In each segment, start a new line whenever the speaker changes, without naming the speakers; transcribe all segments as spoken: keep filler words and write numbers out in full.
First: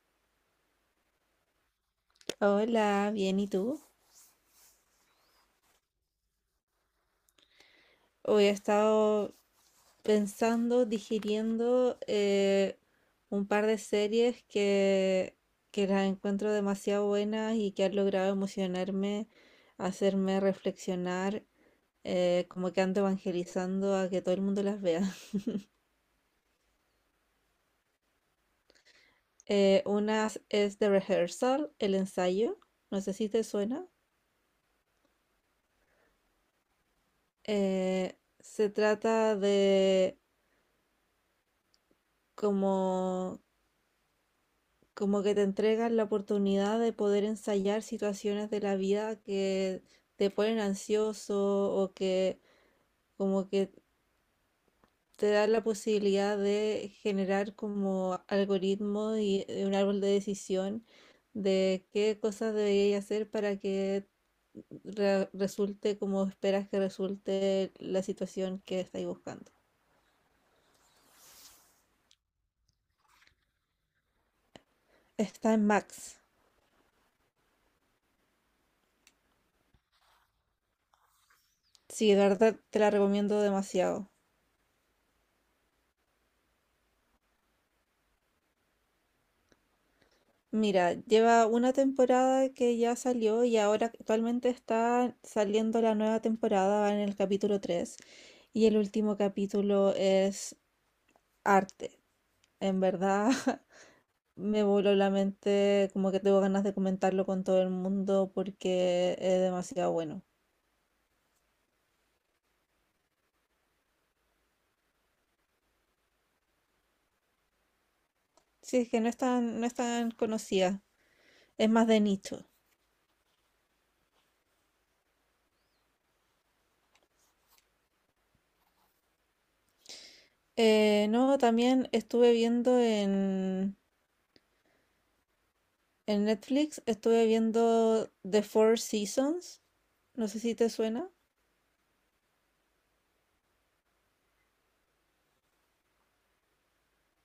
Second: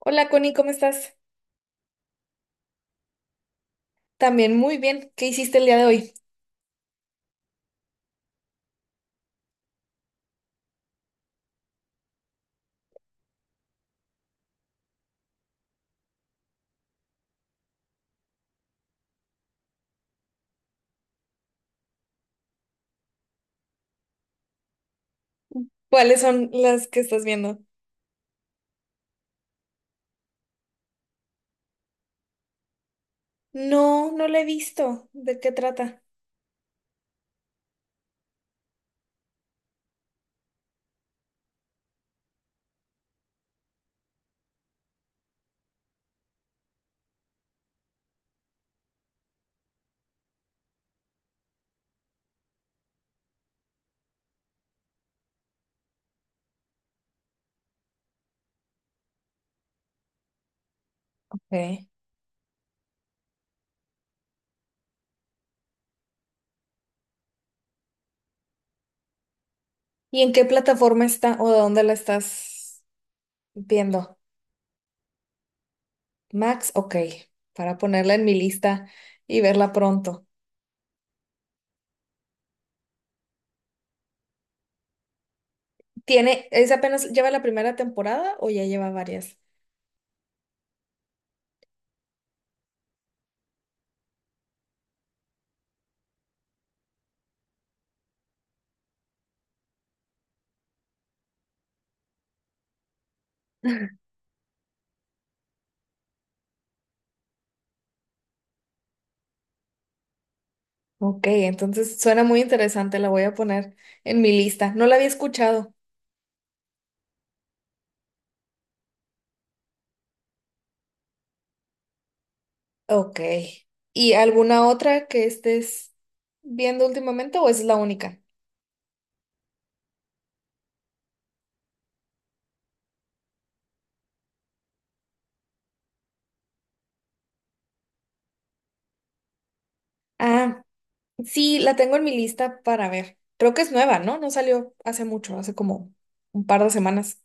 Hola Connie, ¿cómo estás?
Hola, bien, ¿y tú?
También muy bien. ¿Qué hiciste el día de hoy?
Hoy he estado pensando, digiriendo eh, un par de series que, que las encuentro demasiado buenas y que han logrado emocionarme, hacerme reflexionar, eh, como que ando evangelizando a que todo el mundo las vea.
¿Cuáles son las que estás viendo?
Eh, una es The Rehearsal, el ensayo, no sé si te suena.
No, no la he visto. ¿De qué trata?
Eh, se trata de como. Como que te entregan la oportunidad de poder ensayar situaciones de la vida que te ponen ansioso o que como que te dan la posibilidad de generar como algoritmo y eh, un árbol de decisión
Ok.
de qué cosas deberías hacer para que re- resulte como esperas que resulte la situación que estáis buscando.
¿Y en qué plataforma está o de dónde la estás viendo?
Está en Max.
Max, ok, para ponerla en mi lista y verla pronto.
Sí, de verdad te la recomiendo demasiado.
¿Tiene, es apenas, lleva la primera temporada o ya lleva varias?
Mira, lleva una temporada que ya salió y ahora actualmente está saliendo la nueva temporada, va en el capítulo tres y el último capítulo es arte. En verdad me voló la mente, como que tengo ganas de comentarlo con todo el mundo porque es demasiado bueno.
Ok, entonces suena muy interesante, la voy a poner en mi lista. No la había escuchado.
Sí, es que no es tan, no es tan conocida, es más de nicho.
Ok. ¿Y alguna otra que estés viendo últimamente o es la única?
Eh, no, también estuve viendo en En Netflix estuve viendo The Four Seasons. No sé si
Ah,
te suena.
sí, la tengo en mi lista para ver. Creo que es nueva, ¿no? No salió hace mucho, hace como un par de semanas.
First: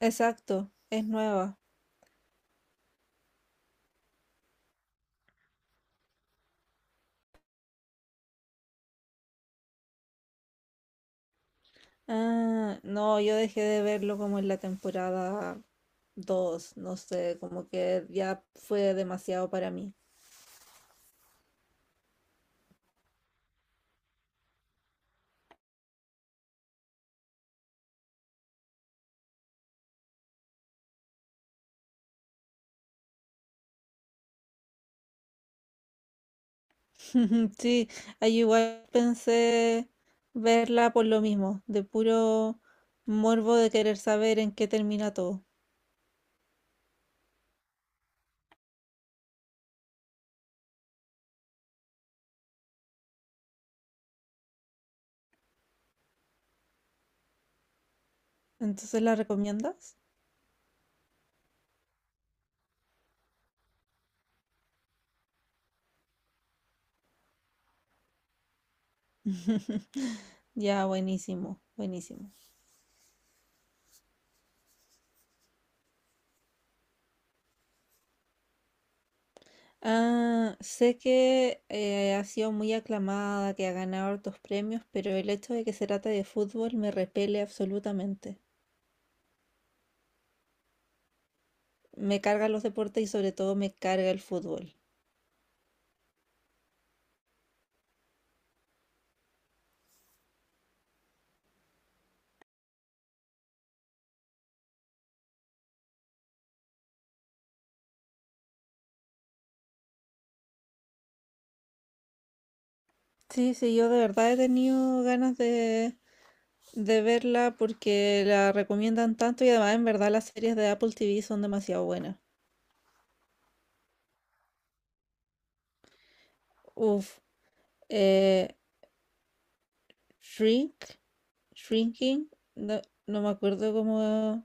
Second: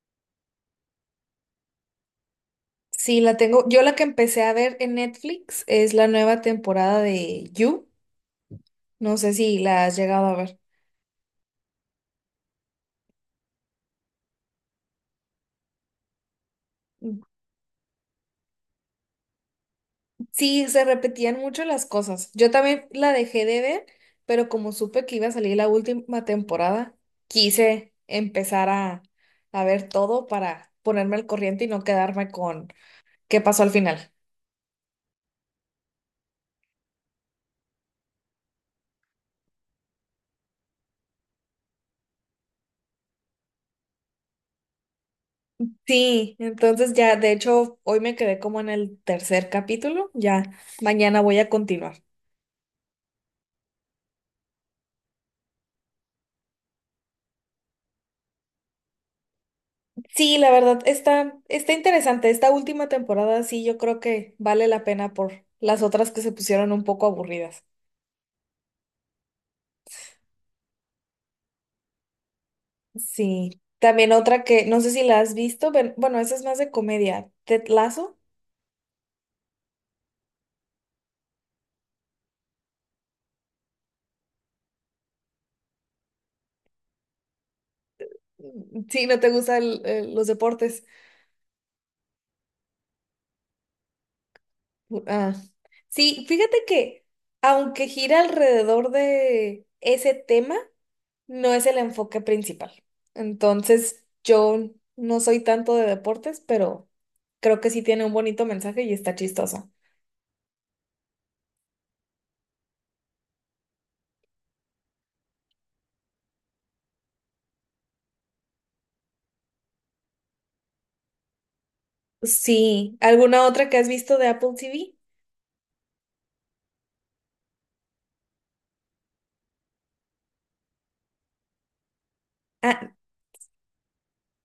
Exacto, es nueva.
Sí, la tengo. Yo la que empecé a ver en Netflix es la nueva temporada de You. No sé si la has llegado a ver.
Ah, no, yo dejé de verlo como en la temporada dos, no sé, como que ya fue demasiado para mí.
Sí, se repetían mucho las cosas. Yo también la dejé de ver, pero como supe que iba a salir la última temporada, quise empezar a, a ver todo para ponerme al corriente y no quedarme con qué pasó al final.
Sí, ahí igual pensé verla por lo mismo, de puro morbo de querer saber en qué termina todo.
Sí, entonces ya, de hecho, hoy me quedé como en el tercer capítulo, ya mañana voy a continuar.
Entonces, ¿la recomiendas?
Sí, la verdad, está, está interesante. Esta última temporada sí, yo creo que vale la pena por las otras que se pusieron un poco aburridas.
Ya, buenísimo, buenísimo.
Sí, también otra que no sé si la has visto, pero bueno, esa es más de comedia. ¿Ted Lasso?
Ah, sé que eh, ha sido muy aclamada, que ha ganado hartos premios, pero el hecho de que se trata de fútbol me repele absolutamente.
Mm, sí, no te gustan los deportes.
Me cargan los deportes y sobre todo me carga el fútbol.
Ah. Sí, fíjate que aunque gira alrededor de ese tema, no es el enfoque principal. Entonces, yo no soy tanto de deportes, pero creo que sí tiene un bonito mensaje y está chistoso.
Sí, sí, yo de verdad he tenido ganas de, de verla porque la recomiendan tanto y además en verdad las series de Apple T V son demasiado buenas.
Sí, ¿alguna otra que has visto de Apple T V?
Uf, eh, Shrink, Shrinking, no,
Ah,
no me acuerdo cómo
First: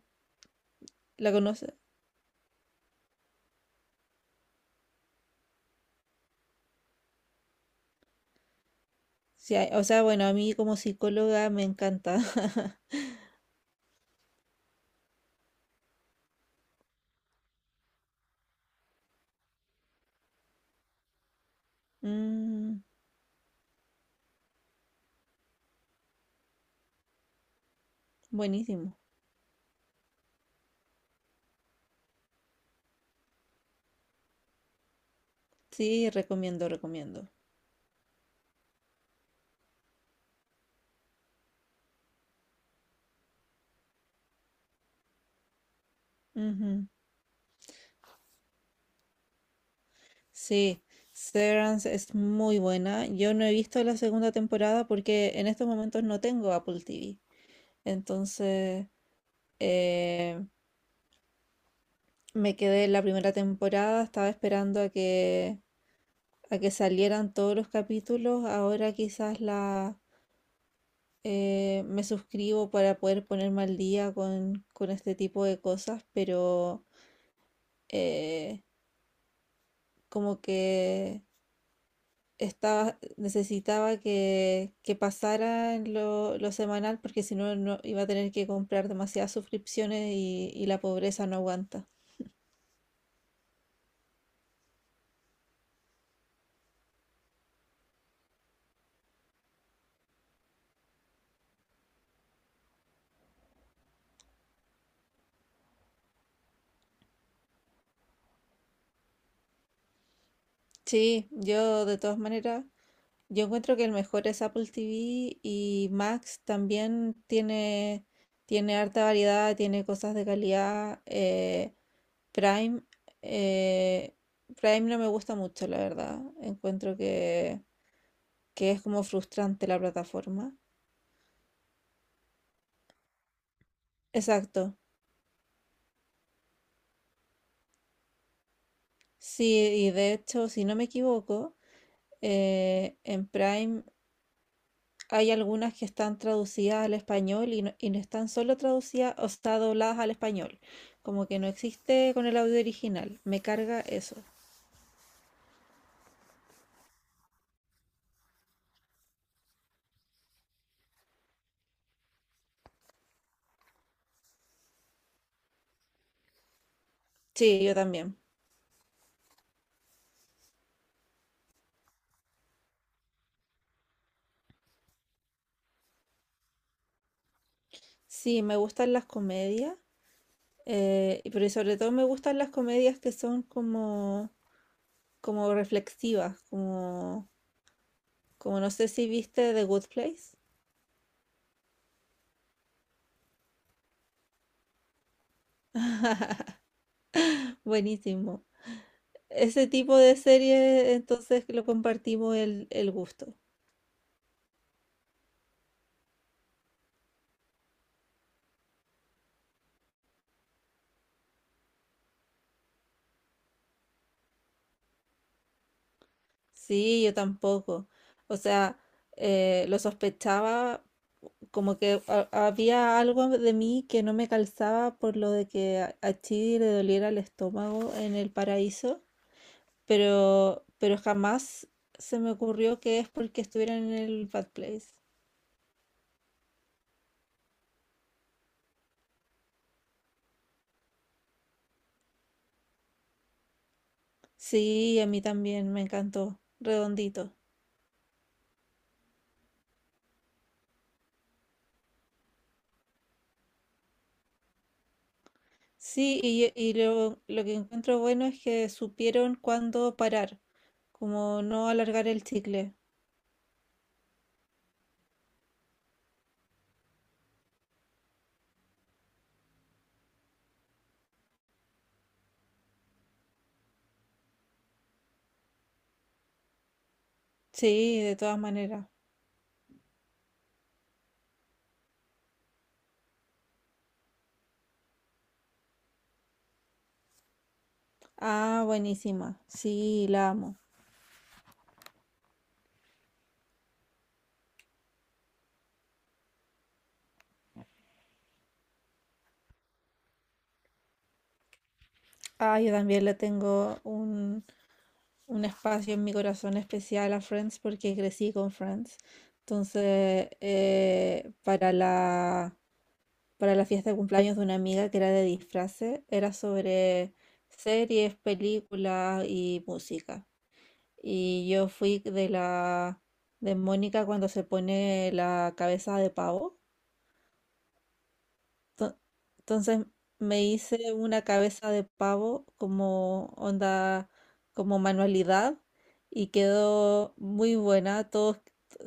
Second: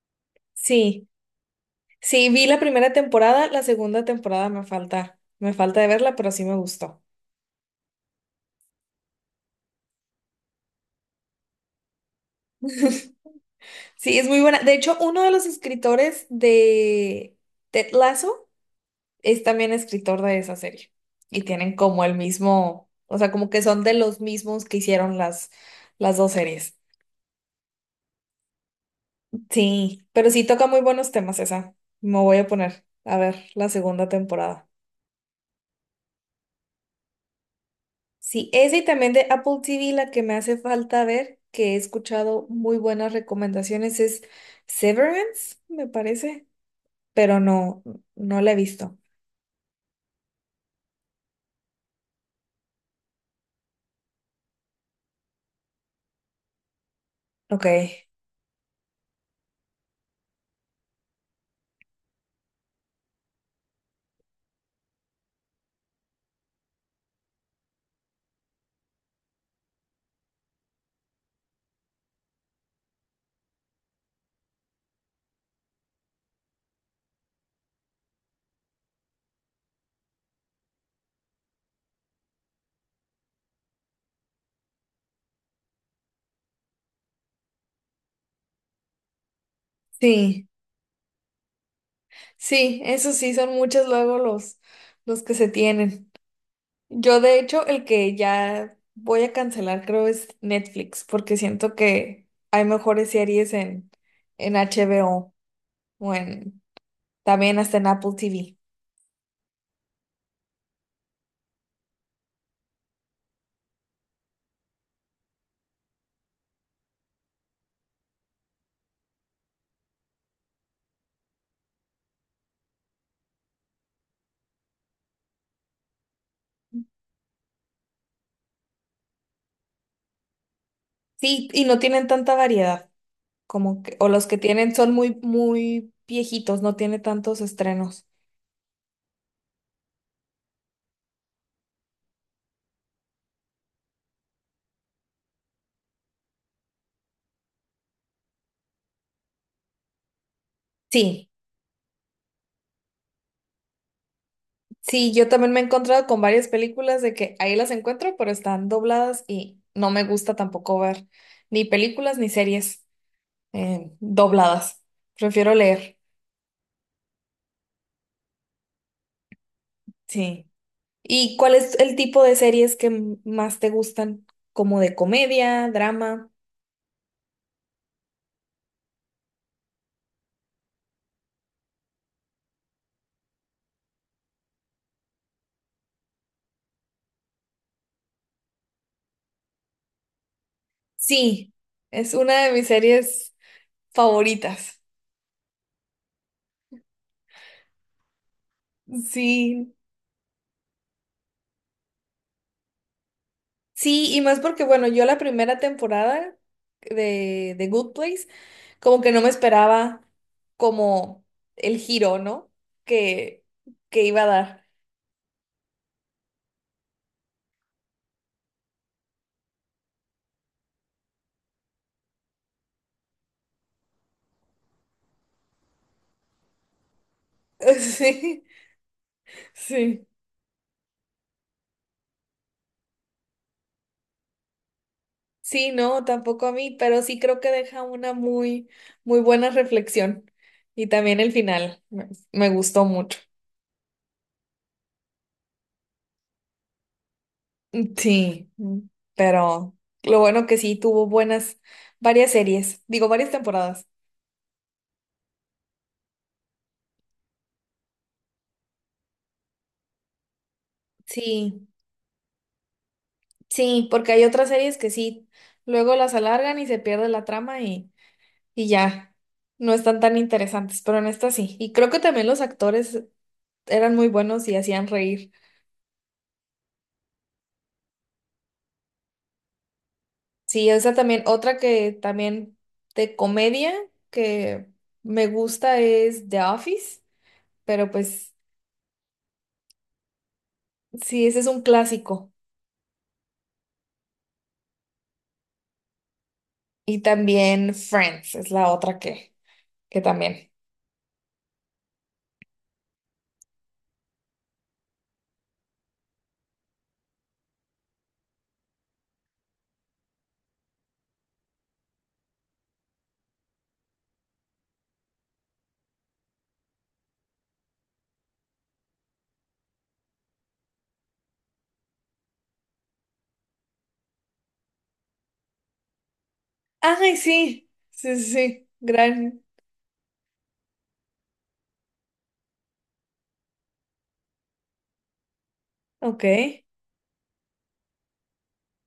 sí,
la conoce.
sí, vi la primera temporada, la segunda temporada me falta, me falta de verla, pero sí me gustó.
Sí, hay- o sea, bueno, a mí como psicóloga me encanta.
Sí, es muy buena. De hecho, uno de los escritores de Ted Lasso es también escritor de esa serie. Y tienen como el
Mm,
mismo, o sea, como que son de los mismos que hicieron las, las dos series.
buenísimo.
Sí, pero sí toca muy buenos temas esa. Me voy a poner a ver la segunda temporada.
Sí, recomiendo, recomiendo.
Sí, ese y también de Apple T V, la que me hace falta ver, que he escuchado muy buenas recomendaciones, es Severance, me parece,
Ujú.
pero no, no la he visto.
Sí, Severance es muy buena. Yo no he visto la segunda temporada porque en estos momentos no tengo Apple T V.
Ok.
Entonces, eh, me quedé en la primera temporada, estaba esperando a que, a que salieran todos los capítulos. Ahora quizás la, eh, me suscribo para poder ponerme al día con, con este tipo de cosas, pero eh, como que estaba, necesitaba que, que pasara lo, lo semanal porque si no, no iba a tener que comprar demasiadas suscripciones
Sí,
y, y la pobreza no aguanta.
sí, eso sí, son muchos luego los, los que se tienen. Yo, de hecho, el que ya voy a cancelar creo es Netflix, porque siento que hay mejores series en, en HBO o o en, también hasta en Apple T V.
Sí, yo de todas maneras. Yo encuentro que el mejor es Apple T V y Max también tiene, tiene harta variedad, tiene cosas de calidad. eh, Prime, eh, Prime no me gusta mucho, la verdad. Encuentro que, que es como frustrante la plataforma.
Sí, y no tienen tanta variedad, como que, o los que
Exacto.
tienen son muy, muy viejitos, no tiene tantos estrenos.
Sí, y de hecho, si no me equivoco, eh, en Prime hay algunas que están traducidas al español y no, y no están solo traducidas, o sea, dobladas al español. Como
Sí,
que no existe con el audio original. Me carga eso.
sí, yo también me he encontrado con varias películas de que ahí las encuentro, pero están dobladas y no me gusta tampoco ver ni películas ni series eh, dobladas. Prefiero leer,
Sí, yo también.
sí. ¿Y cuál es el tipo de series que m- más te gustan? ¿Como de comedia, drama?
Sí, me gustan las comedias, eh, y- pero sobre todo me gustan las comedias que son como, como reflexivas, como, como no sé si viste The Good Place.
Sí, es una de mis series favoritas.
Buenísimo. Ese
Sí,
tipo de serie, entonces lo compartimos el, el gusto.
sí, y más porque, bueno, yo la primera temporada de, de Good Place, como que no me esperaba como el giro, ¿no? Que, que iba a dar.
Sí, yo tampoco. O sea, eh, lo sospechaba como que ha- había algo de mí que no me calzaba por lo de que a, a Chidi le doliera el estómago en el
Sí,
paraíso,
sí.
pero, pero jamás se me ocurrió que es porque estuviera en el Bad Place.
Sí, no, tampoco a mí, pero sí creo que deja una muy, muy buena reflexión. Y también el final me, me gustó mucho.
Sí, a mí también me encantó, redondito.
Sí, mm, pero lo bueno que sí tuvo buenas, varias series, digo, varias temporadas.
Sí, y, y lo, lo que encuentro bueno es que supieron cuándo parar, como
Sí.
no alargar el chicle.
Sí, porque hay otras series que sí, luego las alargan y se pierde la trama y, y ya, no están tan interesantes, pero en esta sí. Y creo que también los actores eran muy buenos y hacían reír.
Sí, de todas maneras.
Sí, esa también, otra que también de comedia que me gusta es The Office, pero pues
Ah, buenísima. Sí, la amo.
sí, ese es un clásico. Y también Friends es la otra que, que también.
Ah, yo también le tengo un, un espacio en mi corazón especial a Friends porque crecí con Friends. Entonces, eh, para la, para la fiesta de cumpleaños de una amiga que era de disfraces, era sobre series, películas y música. Y yo fui de la de Mónica cuando se pone la cabeza de pavo.
Ay, sí, sí, sí, sí,
To-
gran,
Entonces me hice una cabeza de pavo como onda, como manualidad
ok,
y quedó muy buena. Todos,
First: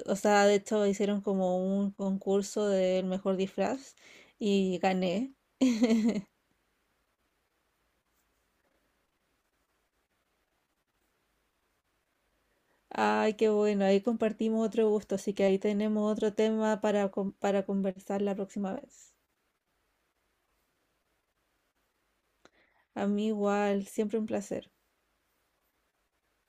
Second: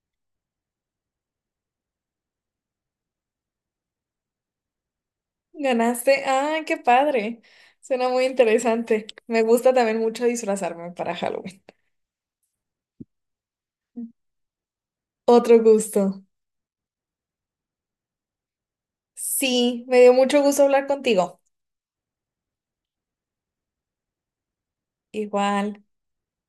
o sea, de hecho hicieron como un concurso del mejor disfraz y gané.
ganaste, ay, qué padre, suena muy interesante, me gusta también mucho disfrazarme para Halloween,
Ay, qué bueno, ahí compartimos otro gusto, así que ahí
otro
tenemos
gusto,
otro tema para, con- para conversar la próxima vez.
sí, me dio mucho gusto hablar contigo,
A mí igual, siempre un placer.
igual.